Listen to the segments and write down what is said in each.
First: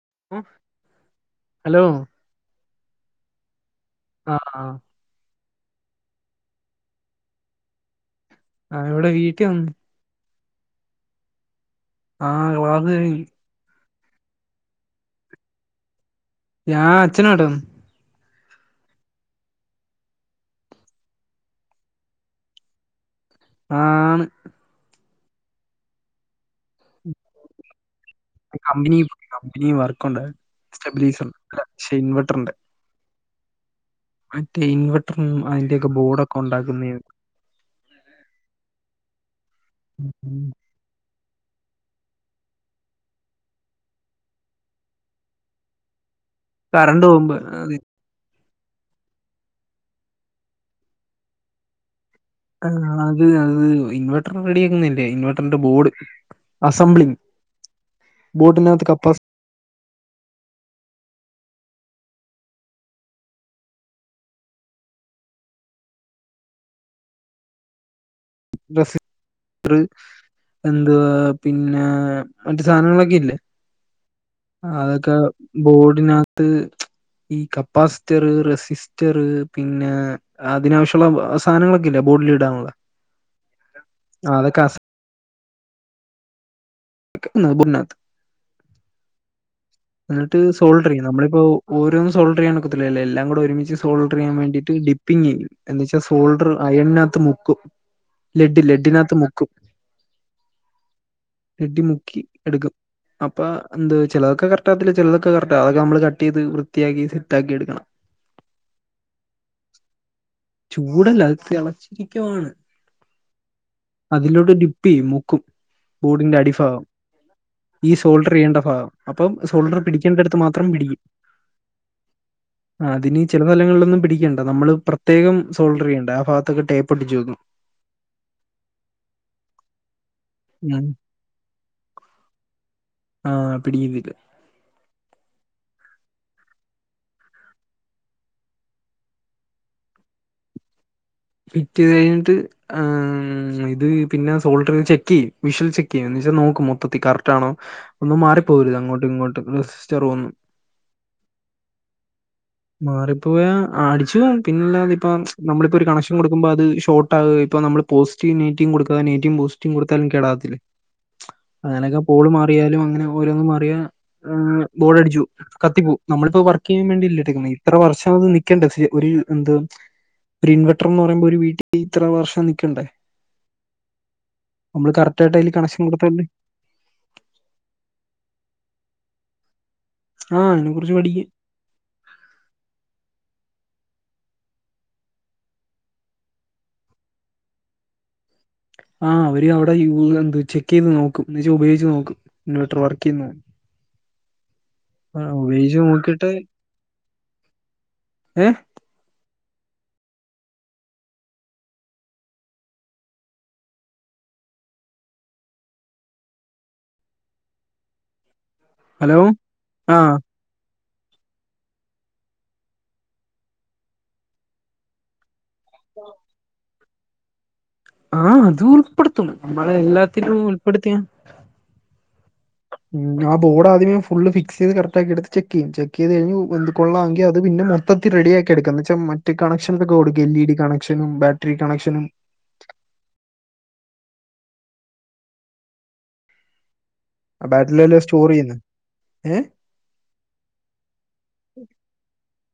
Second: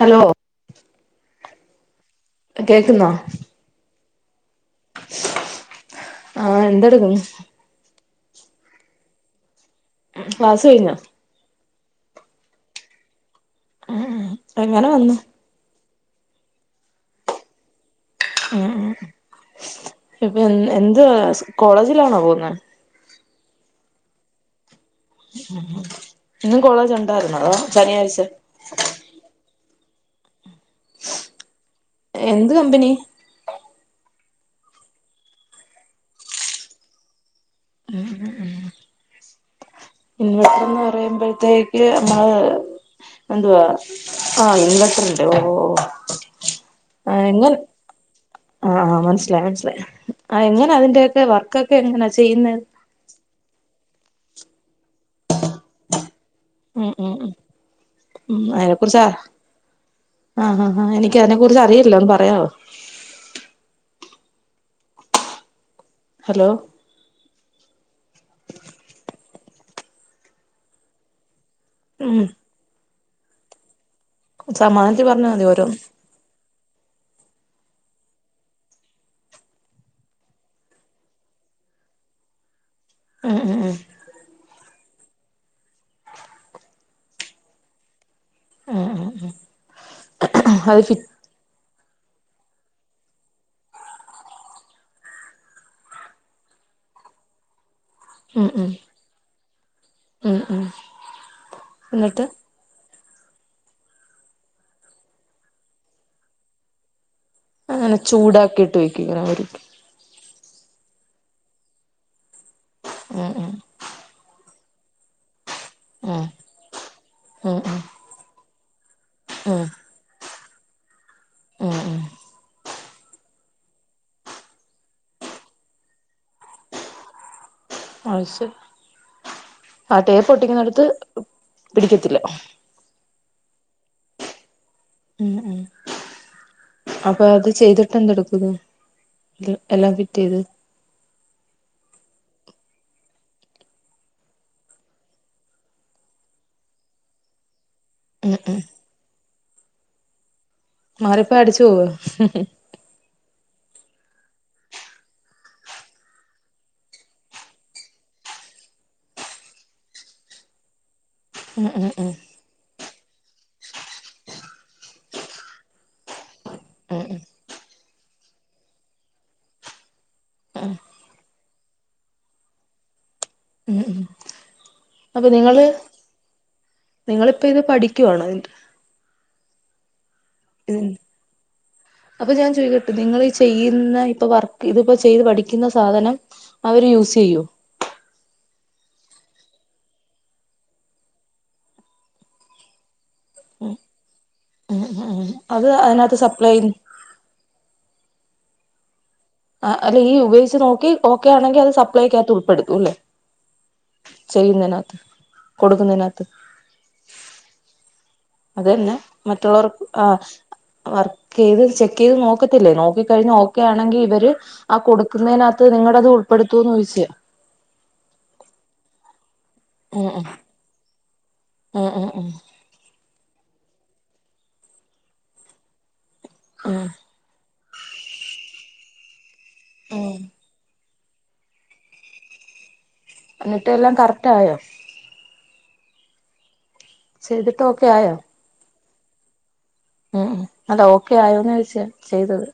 Hello ഉം, hello കേക്കുന്നോ ആ ആ എന്തെടുക്കും ആ ഇവിടെ വീട്ടിൽ വന്ന് ക്ലാസ്സ്‌ കഴിഞ്ഞോ ആ ക്ലാസ്സ്‌ കയിഞ്ഞ് ആ എങ്ങനെ വന്നു ഞാൻ അച്ഛനാട കൂടെ ഇപ്പൊ എ എന്ത് ക്ല കോളേജിലാണോ പോകുന്നത് ആ ഉ ഇന്നും കോളേജ് ഉണ്ടായിരുന്നതോ ശനിയാഴ്ച ഉണ്ടേ സ്റ്റബിലീസണ്ട് അല്ല ഏഹ് എന്ത് കമ്പനി മറ്റേ ഇൻവെർട്ടർ അതിന്റെഓക്കെ ബോർഡൊക്കെ ഉണ്ടാക്കുന്ന ഇൻവെർട്ടർ എന്ന് പറയുമ്പോ അത്തേക്ക് നമ്മള് എന്തുവാ ആ ഇൻവെർട്ടർ ഉണ്ട് ഓ ഓ കറണ്ട് പോകുമ്പോ അത ആ മനസ്സിലായി മനസ്സിലായി ആ എങ്ങനെ അതിൻ്റെക്കെ വർക്കൊക്കെ എങ്ങനെ ആ അത് അത് ഇൻവെർട്ടർ റെഡിയ ആക്കുന്നല്ലേ ഇൻവർ ബോഡ് ഉം അസംബ്ലി ഉം ഉം ബോർഡകത്ത് കപ്പാ ആ ഹാ ആ എനിക്ക് അതിനെ കുറിച്ച് അറിയില്ലോന്ന് പറയാോ ഹലോ ഡ എന്ത്വാ പിന്നെ ഉം മറ്റ സാധനങ്ങളൊക്കെ അല്ലെ സമാധാനത്തിൽ അതൊക്കെ പറഞ്ഞാൽ മതി ഓരോന്ന് ബോർഡിനകത്ത് ഈ കപ്പാസിറ്റർ റെസിസ്റ്റർ പിന്നെ അതിനാവശ്യമുള്ള സാധനങ്ങളൊക്കെ ലബോർഡ ലീഡാണ്ണ ഉം ഉം ഉ ബന്നഥ ആ ആ ആ എന്നിട്ട് സോൾറി നമ്മളിപ്പോ ഓരോന്നും സോൾർ ചെയ്യാൻക്കത്തില്ല എല്ലാം കൂടെ ഒരുമിച്ച് സോൾർ ചെയ്യൻ വേണ്ടിട്ട ഡിപ്പിങ് എാെച്ചാ സോൾഡർ അയണിനാകത്ത് മുക്കും ഉം ലഡ്ഡി ഉം ലഡ്ഡിനകത്ത് മുക്കും ഉം ഉം ലഡ്ഡി മുക്കി എന്നിട്ട് എട്ക്കും അപ്പൊ എന്താച്ചാല് ചിലതൊക്കെ കറക്ട് ആകത്തില്ല ചിലതൊക്കെ കറക്ട് ആകും അതൊക്കെ നമ്മള് കട്ട് ചെയ്ത് വൃത്തിയാക്കിട്ട് അങ്ങനെ ചൂടാക്കിയിട്ട് വെക്കും ഇങ്ങനെ അവര്ക്ക് ചൂടല്ല അത് തെളച്ചിരിക്കുവാണ് ഉം ഉം അതിലൂടൊരു തീ മുക്കും ഉം ബോഡിന്റെ അടിഫാഗം ഉം ഈ ഉം സോൾഡറെയ്യേണ്ട ഫാഗം അ ഉം സോൾഡർ പിടിക്കേണ്ടടുത്ത് മാത്രം പിടിക്കും ഉം ഉം ആഹ് അത്‌നി ചെല തലങ്ങള്ലൊന്നും പിടിക്കെണ്ട നമ്മള് പ്രത്യേകം സോൾഡറെയ്യെണ്ട ആഹ് ഭാഗത്തൊക്കെ ടേപ്പൊട്ടിച്ച് വെക്കും അയ് ശരി ആഹ് ടേപ്പൊട്ടിക്ക്ന്നേട്ത്ത് ഏഹ് ഉം പിടിക്കത്തില്ല ആഹ് പിടിക്കത്തില്ല ഉം ഉം അപ്പൊ അത് ചെയ്തിട്ട് എന്തെട്ക്കുന്നു ഇത് എല്ലാം ഫിറ്റെയ്ത് ഫിറ്റെയ്ത് കഴിഞ്ഞിട്ട് ആഹ് മ് ഇത് പിന്നെ സോൾട്ടർ ചെക്കെയ്യും വിഷ്വൽ ചെക്കെയ്യും എന്നി [unintelligible] നോക്കും മൊത്തത്തി കറക്റ്റാണോ ഒന്നും ഉം ഉം മാറിപ്പോവര്ത് അങ്ങോട്ടും ഇങ്ങോട്ട് [unintelligible] മാറിപ്പോയാ അടിച്ച് പോവോ മാറിപ്പോയാ ആഹ് അടിച്ച് പോവും പിന്നെയില്ലാതിപ്പം നമ്മള്പ്പൊര് കണക്ഷൻ കൊടുക്കുമ്പോ അത് ഷോർട്ടായ് ഇപ്പൊ നമ്മള് പോസറ്റീവും നെഗറ്റീവും കൊടുക്കാ നെഗറ്റീവും പോസറ്റീവും കൊടുത്താൽ കേടാവത്തില്ലെ ഉം ഉം ഉം അങ്ങനെക്കെ പോള് ഉം മാറിയാലും അങ്ങനാവും ഓരോന്നും മാറിയാ ഏഹ് ബോഡ് അടിച്ച് പോവും കത്തിപ്പോവും നമ്മള്പ്പോ വർക്കെയ്യാൻ വേണ്ടിയല്ലെ ഉം ഇത്ര വർഷമത് നിക്കണ്ടെ സീ ഒര് എന്ത് ഒരു ഇൻവെർട്ടർന്ന് പറിയുമ്പൊര് വീട്ടില് ഇത്ര വർഷം നിക്കണ്ടേ ഉം ഉം നമ്മള് അപ്പൊ കറക്റ്റായിട്ട് അതില് നിങ്ങള് കണക്ഷൻ കൊടുത്താല് നിങ്ങള്പ്പോ ഇത് പഠിക്കുവാണോ ന്ന്ട്ട് ആഹ് അതിനെ ഉം കുറിച്ച് പഠിക്കും. അപ്പൊ ഞാൻ ചോയിക്കട്ട് നിങ്ങള് ഈ ചെയ്യുന്ന ഇപ്പ വർക്ക് ഇത്പ്പൊ ചെയ്ത് പഠിക്കുന്ന സാധനം അവര് യൂസെയ്യൊ ആഹ് അവര് അവിടെയൂ എന്ത് ചെക്കെയ്ത് നോക്കും എന്നച്ചാ ഉപയോഗിച്ച് നോക്കും ഇൻവേർട്ടർ വർക്കെയ്ന്നോ ഉം ഉം ഉം ഉം ഉം അത് ഉപയോഗിച്ച് അതിനകത്ത് സപ്ലൈ ചെയ്യുന്നു ഉം ആ അല്ലെ ഈ ഉപയോഗിച്ച് നോക്കി ഓക്കെ ആണെങ്കിൽ അത് സപ്ലൈ ഒക്കകത്ത് ഉൾപ്പെടുത്തും അല്ലെ ചെയ്യുന്നതിനകത്ത് കൊടുക്കുന്നതിനകത്ത് അതല്ല ഹലോ മറ്റുള്ളവർക്ക് ആഹ് വർക്ക് ചെയ്ത് ചെക്ക് ചെയ്ത് നോക്കത്തില്ലേ നോക്കി കഴിഞ്ഞ് ഓക്കെ ആണെങ്കി ഇവര് ആ കൊടുക്കുന്നെനക ഇത് നിങ്ങടേത് ഉൾപ്പെടുത്തൂന്നോയ്ച്ച് ആ അത് ഉൾപ്പെടുത്തും നമ്മളെ എല്ലാത്തിനും ഉൾപ്പെടുത്തിയ ഏഹ് ഏഹ് ഉം ഉം ആ ബോർഡ് ആദ്യമെ ഫുള്ള് ഫിക്സ്യ്ത് കറക്റ്റാക്കി എട്ത്ത് ചെക്ക്യ്യ് ചെ ഉം [unintelligible] ഉം കൊള്ളാമെങ്കിൽ അത് പിന്നെ മൊത്തത്തി റെഡിയാക്കി എടുക്കാന്ന് വച്ചാ മറ്റ് കണക്ഷൻസൊക്കെ ഉം കൊടുക്കി എൽ ഇ ഡി കണക് ക്ഷനും ബാറ്ററി കണക്ഷനും എന്നിട്ട് എല്ലാം കറക്റ്റ് ആയോ ആ ചെയ്തിട്ട് ബാറ്റില് ഓക്കെ എല്ലാ ആയോ സ്റ്റോർ ചെയ്യുന്നേ ഏഹ് ഉം അല്ല ഓക്കെ ആയോന്നോ ചേയ്ച്ചെ ചെയ്തത്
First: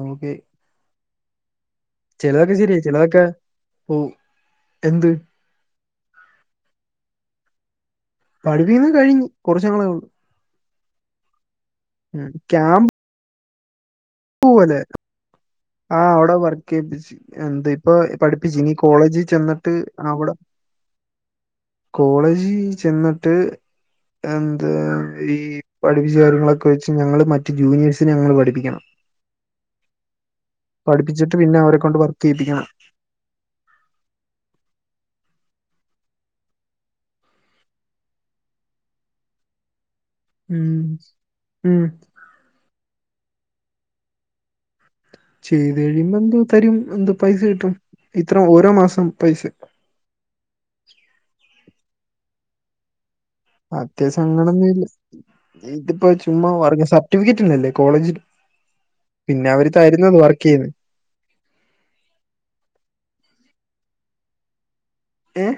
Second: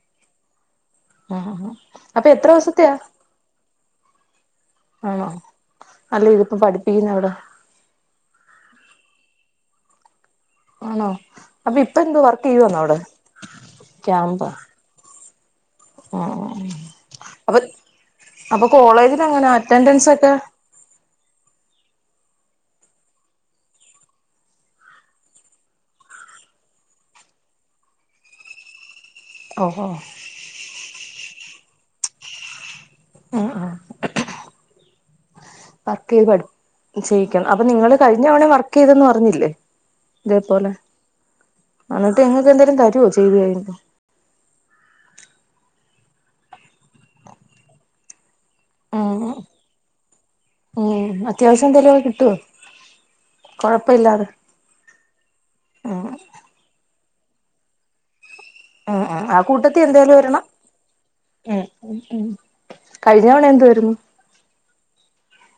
നമുക്ക് ആ ആ അപ്പൊ എത്ര ചിലതൊക്കെ ശെരിയ ദിവസത്തെയാ ചിലതൊക്കെ പോവും ആണോ അല്ല ഇതിപ്പം പഠിപ്പിക്കുന്നു എവിടെ പഠിപ്പിക്ക്ന്നെ കഴിഞ്ഞ് കൊറച്ച് നാളെ ഒള്ളു ആണോ അപ്പം ഇപ്പോ ഏന്തോ വർക്ക് ചെയ്യും വണോ ക്യാമ്പ് അവിടെ ക്യാമ്പ് പോലെ ആ അവിടെ ആഹ് വർക്ക് ആഹ് ചെയ്യിപ്പിച്ച് അപ്പം എന്ത് ഇപ്പൊ പഠിപ്പിച്ച് അപ്പൊ ഇനി കോളേജിൽ കോളേജിലെ എങ്ങനെ ചെന്നിട്ട് അറ്റൻഡൻസ് ഒക്കെ കോളേജ് ചെന്നിട്ട് എന്ത് ഈ പഠിപ്പിച്ച കാര്യങ്ങളൊക്കെ വെച്ച് ഞങ്ങള് മറ്റു ജൂനിയെയ്സിനെ ഞങ്ങള് പഠിപ്പിക്കണം ഓഹോ പഠിപ്പിച്ചിട്ട് പിന്നെ അവരെ കൊണ്ട് വർക്ക് ചെയ്യിപ്പിക്കണം ആ ഹ് ആഹ് വർക്ക് ചെയ്യ് പഠി ചെയ്യിക്കണം അപ്പൊ നിങ്ങള് കഴിഞ്ഞതവണയും വർക്ക് ചെയ്തന്ന് പറഞ്ഞില്ലേ ഇതേപോലെ ഉം ഉം അന്നിട്ട് നിങ്ങക്ക് എന്തേലു തരൊ- ഓഹ് ചെയ്ത് കഴിഞ്ഞിട്ട് ചെയ്ത് കഴിയുമ്പ എന്തോ തരും എന്തോ പൈസ കിട്ടും ഇത്ര ഓരോ മാസം ഉം പൈസ- എന്തെലോക്കെ കിട്ടുവോ കൊഴപ്പ ഇല്ലാതെ അത്യാവശ്യങ്ങനൊന്നുല്ല ഉം ഇതിപ്പോ ചുമ്മാ വർഗ സ ർട്ടിഫിക്കറ്റ് [unintelligible] നല്ലെ കോളേജ് അ ഹ് ആഹ് ആ കൂട്ടത്തിയെന്തേലും ഒരെണ്ണം ചെയ്യുന്നത് മ് കഴിഞ്ഞ തവണ എന്ത്‌വായിരുന്നു ഏഹ്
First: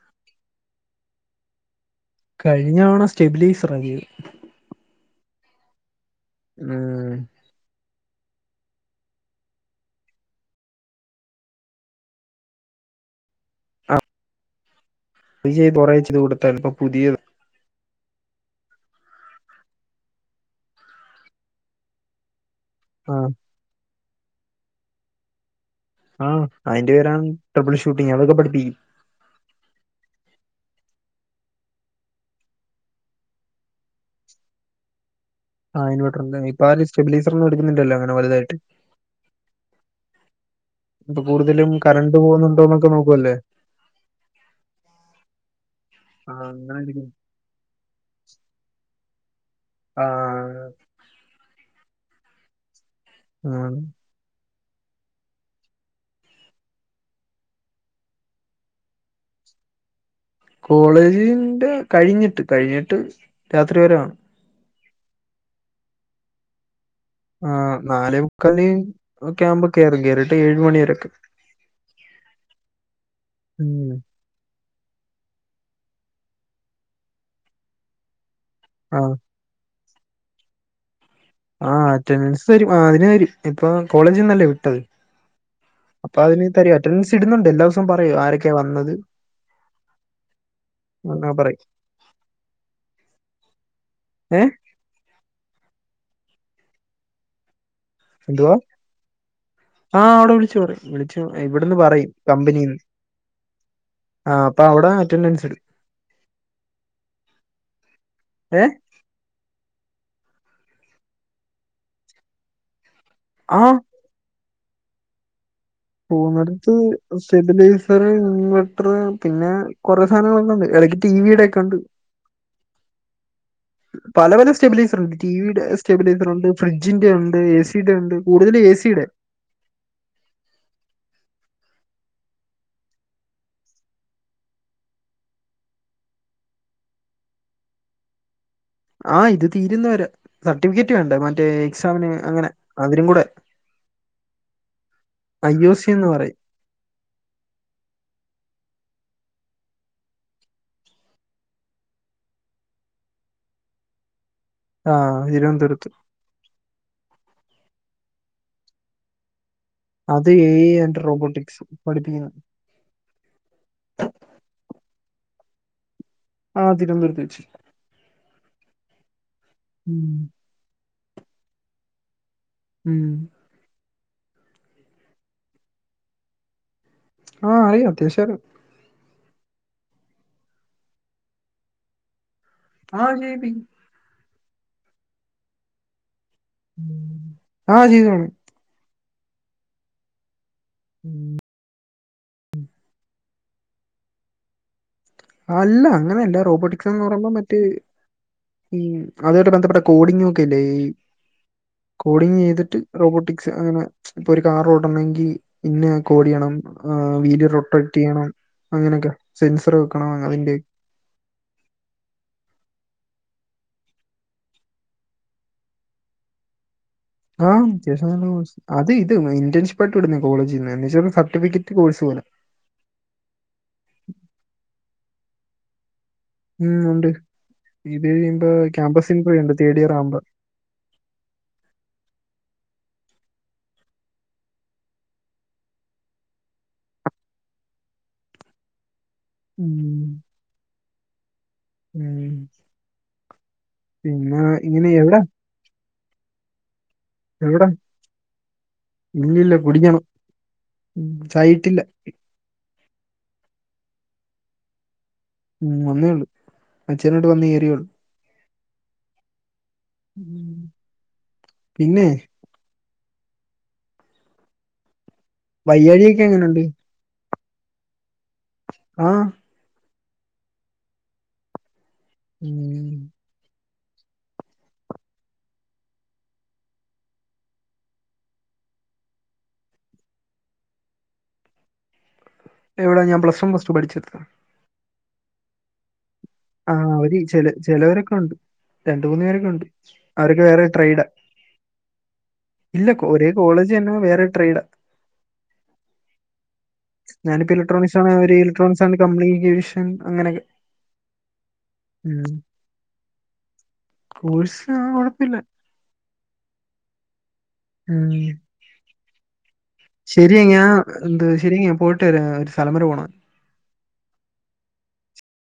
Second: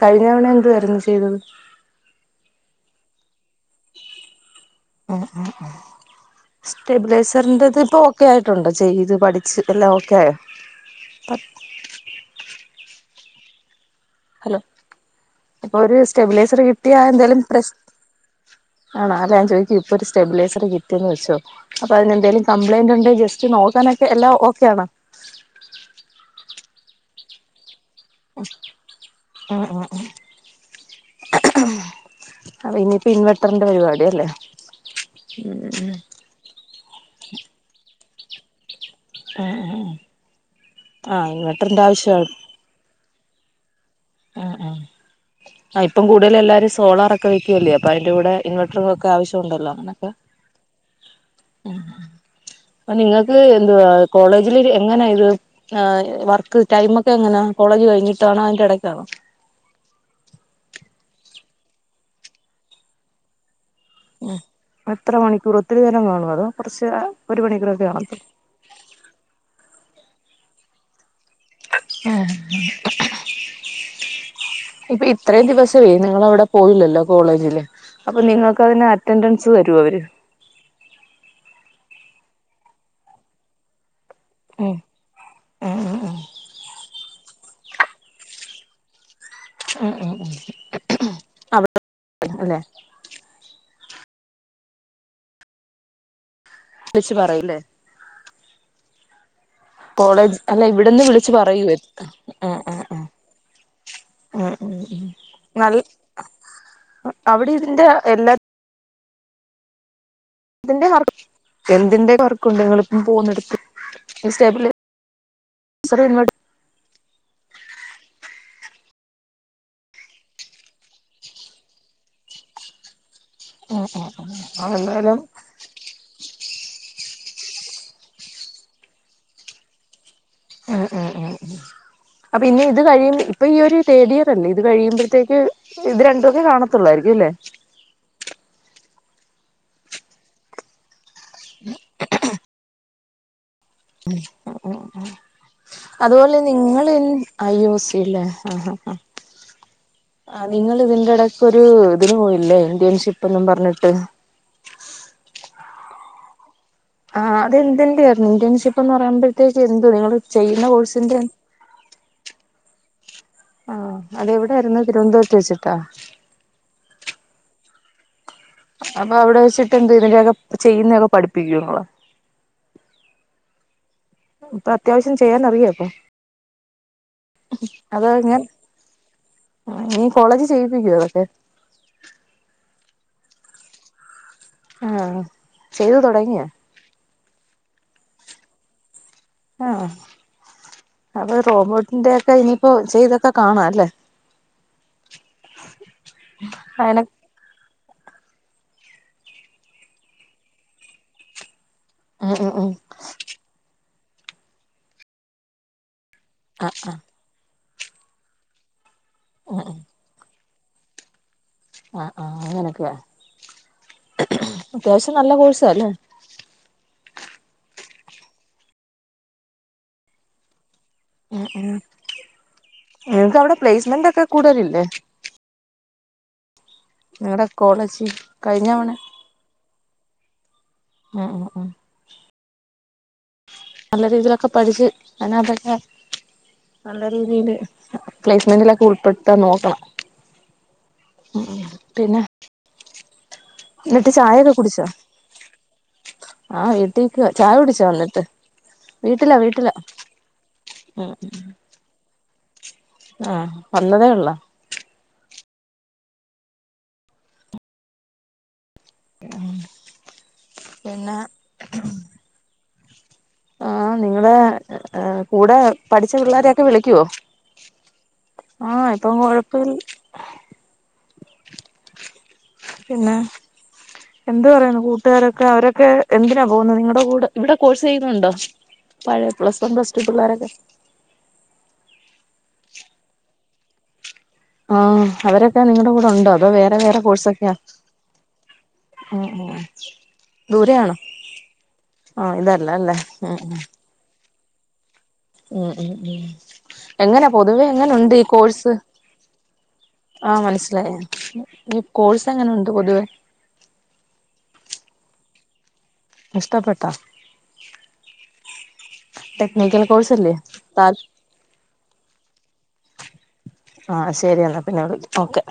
കഴിഞ്ഞ തവണ എന്ത് വാര്ന്നു ചെയ്തത് കഴിഞ്ഞ തവണ സ്റ്റെബിലൈസർ ആയിരുന്നു ആഹ് ആഹ് ആഹ് ഉം സ്റ്റബിലൈസറിന്റെത് ഇപ്പൊ- ഒക്കെ ആയിട്ടുണ്ട് ചെയ്ത് പഠിച്ച് എല്ലാം ഓക്കെ ആയോ [inaudible] അത് ഇപ്പം ചെയ്ത് അപ്പൊ കൊറേ ഒരു ചെയ്ത് സ്റ്റെബിലൈസർ കൊടുത്തായിരുന്നു ഇപ്പൊ കിട്ടിയാ പുതിയത് എന്തേലും പ്രശ് ആണോ അല്ല ഞാൻ ചോയിക്ക് ഇപ്പൊ ഒരു സ്റ്റെബിലൈസർ കിട്ടിയന്ന് വെച്ചോ അപ്പൊ അതിനെന്തേലും- കംപ്ലൈയിന്റ് ഒണ്ടേ ആഹ് ജസ്റ്റ് നോക്കാനൊക്കെ എല്ലാം ഓക്കെ യാണോ ആഹ് അതിന്റെ പേരാണ് ട്രിപ്പിൾ ഷൂട്ടിംഗ് അതൊക്കെ പഠിപ്പിക്കും ആ ഹ് ആഹ് ആഹ് അപ്പ ഇന്ന്യിപ്പ ഇൻവെട്ടറിന്റെ പരിവാടി അല്ലേ ഉം ഉം ആ ഇൻവെർട്ടറിന്റെ ഇപ്പ ആര് സ്റ്റെബിലൈസർ ഒന്നു എട്ക്ക്ന്ന് ല്ലല്ലോ അങ്ങനെ വലുതായിട്ട് ഉം ഉം ഉം ഇപ്പൊ ആ കൂടുതലും ഇൻവെർട്ടറിന്റെ കരന്റ് പോണു ണ്ടോന്നൊക്കെ നോക്കുവല്ലേ? ഏഹ് ഏഹ് ആ ഇപ്പം കൂടലു ആഹ് എല്ലാര് അങ്ങനെ എടുക്കും സോളാറൊക്കെ വെക്കുല്ലേ അപ്പ അയിന്റെ കൂടെ ഇൻവെട്ടറു വെക്കു ക്ക ആവശ്യം ഉണ്ടല്ലോ അങ്ങനൊക്കെ ആഹ് ഉം നിങ്ങൾക്ക് ആണ്. എന്തുവാ കോളേ ഇല്ലെടി എങ്ങനാ ഇത്. ആഹ് വർക്ക് ടൈം ഒക്കെ എങ്ങനെ? കോളജ് കഴിഞ്ഞിട്ടാണോ അയിന്റെട [unintelligible] കോളേജിന്റെ കഴിഞ്ഞിട്ട് കഴിഞ്ഞിട്ട് രാത്രി വരെ കാണു. എത്ര മണിക്കൂറ്? ഒത്തിരി നേരം കാണു. അതോ കൊറച്ച് ആഹ് നാലെമുക്കാലിന് ഒക്കെ ആവ്മ്പ കേറും കേറീട്ട് ഏഴ് മണിവരെക്കെ. ആഹ് ഉം. ഇപ്പ ഇത്രയും ദിവസം ത്തേ നിങ്ങളവിടെ പോയില്ലല്ലോ കോളേജില്? അപ്പൊ നിങ്ങൾക്ക് അതിന് ആഹ് അറ്റൻഡൻസ് തരോ? അവര്. ആഹ് അറ്റൻഡൻസ് തരും. ആഹ് അതിനരും ഇപ്പൊ കോളേജിന്നല്ലേ ഉം വിട്ടത്. ഉം ഉം അപ്പൊ അതിന് തരു അറ്റൻഡൻസ് ഇട്ന്നുണ്ട്. എല്ലാവസ ഇപ്പം പറയു ആരൊക്കെ വന്നത്. ഉം ഉം ഉം അങ്ങനെ പറയും. അവിടെ ഇണ്ട്ല്ലെ ഏഹ് വിളിച്ചു പറയില്ലേ? എന്തുവാ? ആഹ് അവിടെ കോളേജ് വിളിച്ചു അല്ല പറയും. ഇവിടുന്ന് വിളിച്ചു പറയൂ ഇവിടുന്ന് പറയും. ഉം കമ്പനീന്ന്, ഉം ഉം ആഹ് ഉം അപ്പ ഉം അവിടെ ഉം അറ്റൻഡൻസ് ഇട് നല്ല [inaudible] അവിടെ ഇതിന്റെ എല്ലാ ഇതിൻ്റെ വർ [inaudible] എന്തിൻ്റെ വർക്കുണ്ട് നിങ്ങളിപ്പം പോവുന്നിടത്ത്? ആഹ് ഈ സ്റ്റെബിലെ പോവുന്നടത്ത് സ്റ്റബിലൈസറ്, ഇൻവെ വെട്ടറ് പിന്നെ കൊറെ സാനങ്ങള്ളത് ഏതെക്കെ ടിവിയിടെക്കെ ഇണ്ട് ഉം ഉം ഉം പല പല അത് സ്റ്റേബിലൈസർ ഉണ്ട്, എന്തായാലും ടി വിയുടെ സ്റ്റേബിലൈസർ ഉണ്ട്, ഫ്രിഡ്ജിന്റെ ഉണ്ട്. എ സിടെ ഉണ്ട്, കൂടുതൽ എ സിടെ. മ് മ് മ് മ് അപ്പ ഇനി ഇത് കഴിയും ഇപ്പ ഈ ഒരു തേഡ് ഇയർല്ലേ, ഇത് കഴിയുമ്പോഴത്തേക്ക് ഇത് രണ്ടു മൊക്കെ കാണത്തുള്ളായിരിക്കും. ഇല്ലേ? ആഹ് ഇത് തീരുന്നവരെ, സർട്ടിഫിക്കറ്റ് വേണ്ടേ മറ്റേ എക്സാമിന് അങ്ങനെ അവരും കൂടെ. മ് ആഹ് ആഹ് ആഹ് ഐ ഒ സി എന്ന് പറയും അതുപോലെ നിങ്ങള് ല് [unintelligible] ആഹ് ഹ ഹ ആ നിങ്ങൾ ഇതിൻ്റെ എടക്കൊരു ഇതിന് പോയില്ലേ? ഇന്ത്യൻഷിപ്പ്ന്നും പറഞ്ഞിട്ട്. ആഹ് തിരുവനന്തപുരത്ത്. ആഹ് അതെന്തിൻ്റെയായിരുന്നു ഇന്റേൺഷിപ്പ് എന്ന് പറയണത്. പ്രത്യേകിച്ച് എന്ത്‌ നിങ്ങൾ അത് എ ഐ ചെയ്യുന്ന ആൻഡ് കോഴ്സിൻ്റെ റോബോട്ടിക്സ് പഠിപ്പിക്കുന്നു ആഹ് അതെവിടൊയിരുന്നു തിരുവനന്തപുരത്ത് വെച്ചിട്ടാ? ആ തിരുവനന്തപുരത്ത് വെച്ച്. അപ്പ അവിടെ വെച്ചിട്ട് എന്ത് ഉം. ഇതിൻ്റൊക്കെ ചെയ്യുന്നൊക്കെ പഠിപ്പിക്കോ? മ് ഇപ്പ അത്യാവശ്യം ചെയ്യാൻ അറിയോ ഇപ്പ? ആഹ് അറിയും, അത്യവശ്യം അറിയും. ആഹ് നീ കോളേജിൽ ചെയ്യിപ്പിക്കുവോ അതൊക്കെ? ആ ചെയ്പ്പിക്കും. ആഹ് ചെയ്തു തൊടങ്ങിയോ? ആ ചെയ്ത് തൊടങ്ങി. ആ അപ്പോ റോബോർട്ടിന്റെ ഒക്കെ ഇനിപ്പോ ചെയ്തൊക്ക കാണാല്ലേ? അല്ല അങ്ങനെയല്ല, റോബോട്ടിക്സ്ന്ന് പറയുമ്പോ മറ്റേ ഉം അതുമായി ബന്ധപ്പെട്ട കോഡിങൊക്കെല്ലേ ഈ ഉം ഉം ഉം കോഡിങ്ങെയ്തിട്ട് റോബോട്ടിക്സ് അങ്ങനെ ഇപ്പൊ ഒരു കാർ ഓടണെങ്കി ഇന്ന കോഡെയ്യണം ആഹ് ആഹ് വീഡിയോ റൊട്ടക്ട്റ്റെയ്യണം അങ്ങനൊക്കെ ഉം സെൻസർ ഉം ന്റെ [unintelligible] ആഹ് ആഹ് അങ്ങനൊക്കെയ അത്യാവശ്യം നല്ല കോഴ്സാല്ലേ ആഹ് വിത് അത് ഇത് ഇന്റൺഷിപ്പ് യായിട്ട് വിടുന്നായ കോളേജിന്ന് ഉം നിനക്ക് അവിടെ പ്ലേസ്മെന്റ് ഒക്കെ കൂടുതലില്ലേ ഉം ഉണ്ട് നിങ്ങടെ കോളേജ് ഇത് കഴിയുമ്പോ കഴിഞ്ഞ തവണ ക്യാമ്പസ് ഇന്റർവ്യു ഉണ്ട് തേർഡ് ഇയർ ആവുമ്പോ ഉം ഉം നല്ല രീതിയിലൊക്കെ പഠച്ചു അതിനാത്ത് - നല്ല രീതിയില് പ്ലേസ്മെന്റിലൊക്കെ ഉൾപ്പെടുത്താൻ നോക്കണം ഉം ഉം ഉം പിന്നെ ഉം എന്നിട്ട് പിന്നെ ചായയൊക്കെ കുടിച്ചാ ഇങ്ങനെ എവിടാ ആഹ് എടു ട്ടീക്ക് ചായ എവിടാ കുടിച്ചോ വന്നിട്ട് വീട്ടിലാ ഇല്ലില്ല വീട്ടിലാ കുടിക്കണം ഉം ചായയിട്ടില്ല ആഹ് വന്നതേ ഉള്ളോ ഉം വന്നേള്ളു അച്ചൻ ഇങ്ങോട്ട് വന്ന് കെയറയേള്ളു ഉം ഉം. പിന്നെ പിന്നെ ആഹ് നിങ്ങടെകൂടെ പഠിച്ച വയ്യാഴിയൊക്കെ എങ്ങനെയുണ്ട് പിള്ളാരെയൊക്കെ വിളിക്കുവോ ആഹ് ഇപ്പൊ കൊഴപ്പില്ല ഉം പിന്നെ എന്ത്തു പറയുന്നു കൂട്ടുകാരൊക്കെ അവരൊക്കെ എന്തിനാ പോകുന്നത് നിങ്ങളടെ കൂടെ ഇവിടെ കോഴ്സ് ചെയ്യുന്നുണ്ടോ പഴയ പ്ലസ് വൺ പ്ലസ് ടു പിള്ളേരൊക്കെ- എവിടെ ഞാൻ പ്ലസ് വൺ പ്ലസ്ടു പഠിച്ചെടുത്ത ആഹ് അവരൊക്കെ നിങ്ങടെ കൂട ആഹ് അവധി ചില ചിലവരൊക്കെ ഉണ്ട് രണ്ട്മൂന്ന് ഉം ഉം പേരൊക്കെണ്ട് അവരോക്കെ വേറെ ദൂരെയാണോ ട്രൈഡാ ആഹ് ഇതല്ല ഇല്ല അല്ലേ ഒരേ ഉം ഉം കോളേജ് തന്നെ വേറെ ട്രൈഡാ ഉം ഉം ഉം എങ്ങനാ ഞാനിപ്പോ പൊതുവെ ഇലക്ട്രോണിക്സ് ആണ് എങ്ങനുണ്ട് ഈ അവര് കോഴ്സ് ഇലക്ട്രോണിക്സ് ആണ് കമ്മ്യൂണിക്കേഷൻ ആഹ് അങ്ങനെയൊക്കെ മനസിലായ ഈ കോഴ്സ് എങ്ങനുണ്ട് പൊതുവേ കോഴ്സ് കുഴപ്പമില്ല ഇഷ്ടപ്പെട്ടാ ഉം. ടെക്നിക്കൽ കോഴ്സല്ലേ ശരി ഞാൻ താൽ എന്ത് ശരി ഞാ പോയിട്ട് വരാം ഒരു സ്ഥല വരെ പോണം ആഹ്ശരി എന്നാ പിന്നെ വിളി ഓക്കെ